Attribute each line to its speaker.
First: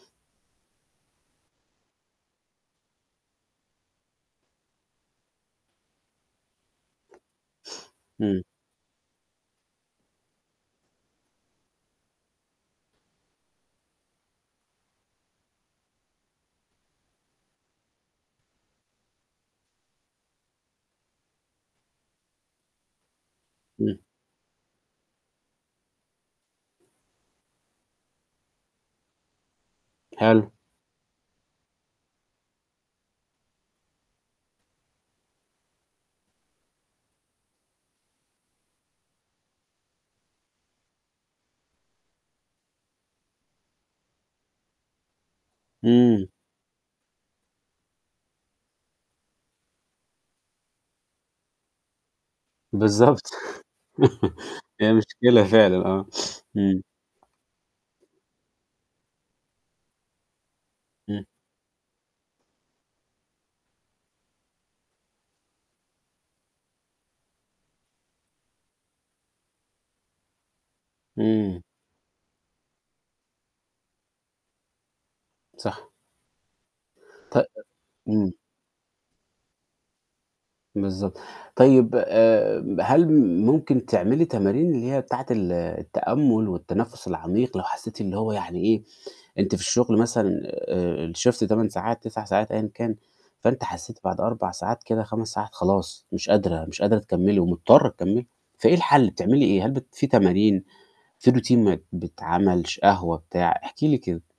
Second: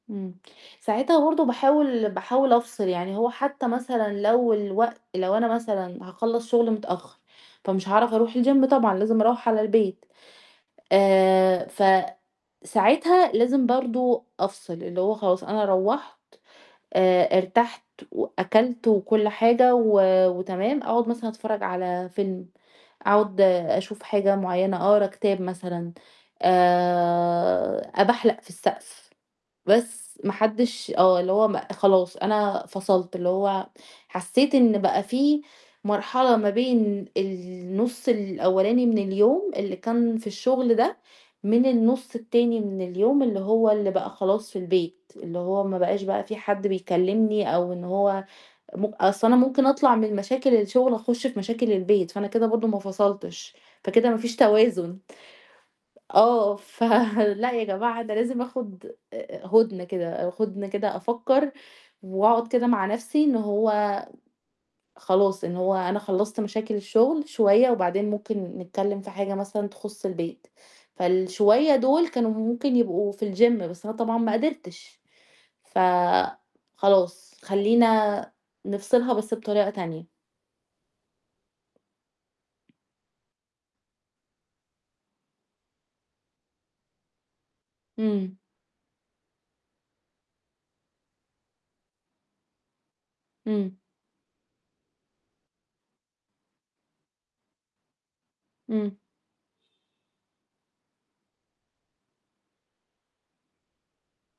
Speaker 1: امم، ساعتها برضه باحاول باحاول أفصل، يعني هو حتّى مثلًا لو الوقت لو أنا مثلًا هاخلّص شغل متأخّر، فمش هاعرف أروح
Speaker 2: إمم.
Speaker 1: الGym طبعًا لازم أروّح على البيت، آآ فساعتها لازم برضه أفصل، اللي هو خلاص أنا روّحت آآ ارتحت وأكلت وكلّ حاجة و وتمام، أقعد مثلًا أتفرّج على فيلم، أقعد
Speaker 2: إمم.
Speaker 1: أشوف حاجة معيّنة أقرا كتاب مثلًا، آآ أبحلق في السقف، بس ما
Speaker 2: حلو.
Speaker 1: حدش آه اللي هو م خلاص أنا فصلت، اللي هو حسّيت إن بقى في مرحلة ما بين النُص الأولاني من اليوم اللي كان في الشغل ده، من النُص التاني من اليوم اللي هو اللي بقى خلاص في البيت، اللي هو ما بقاش بقى
Speaker 2: إمم.
Speaker 1: في حد بيكلّمني أو إن هو م أصل أنا ممكن أطلع من مشاكل الشغل أخش في مشاكل البيت، فأنا كده برضه ما
Speaker 2: بالضبط
Speaker 1: فصلتش، فكده ما فيش
Speaker 2: هي
Speaker 1: توازن.
Speaker 2: مشكلة فعلًا آه،
Speaker 1: آه
Speaker 2: إمم.
Speaker 1: ف لأ يا جماعة أنا لازم آخد آآ هدنة كده هدنة كده
Speaker 2: إمم.
Speaker 1: أفكّر وأقعد كده مع نفْسي إن هو خلاص، إن هو أنا خلّصت مشاكل الشغل شوية وبعدين ممكن نتكلّم في حاجة مثلًا تخُص البيت،
Speaker 2: إمم.
Speaker 1: فالشوية دُول كانوا ممكن يبقوا في الGym بس أنا طبعًا ما قدرتش، ف
Speaker 2: صح.
Speaker 1: خلاص
Speaker 2: ط
Speaker 1: خلّينا
Speaker 2: إمم.
Speaker 1: نفصلها بس بطريقة تانية.
Speaker 2: بالضبط، طيب آآ هل ممكن تعملي تمارين اللي هي بتاعة ال التأمل والتنفُس العميق لو حسّيتِ اللي هو
Speaker 1: إمم.
Speaker 2: يعني إيه، أنتِ في الشغل مثلًا آآ الShift 8 ساعات 9 ساعات أيًا كان، فأنتِ
Speaker 1: إمم.
Speaker 2: حسيتِ بعد 4 ساعات كده 5 ساعات خلاص، مش قادرة، مش قادرة تكمّلي ومضطرة تكمّلي، فإيه
Speaker 1: إمم.
Speaker 2: الحل بتعملي إيه؟ هل بت في تمارين في Routine ما بتعمل ش قهوة بتاع؟ احكي لي كده.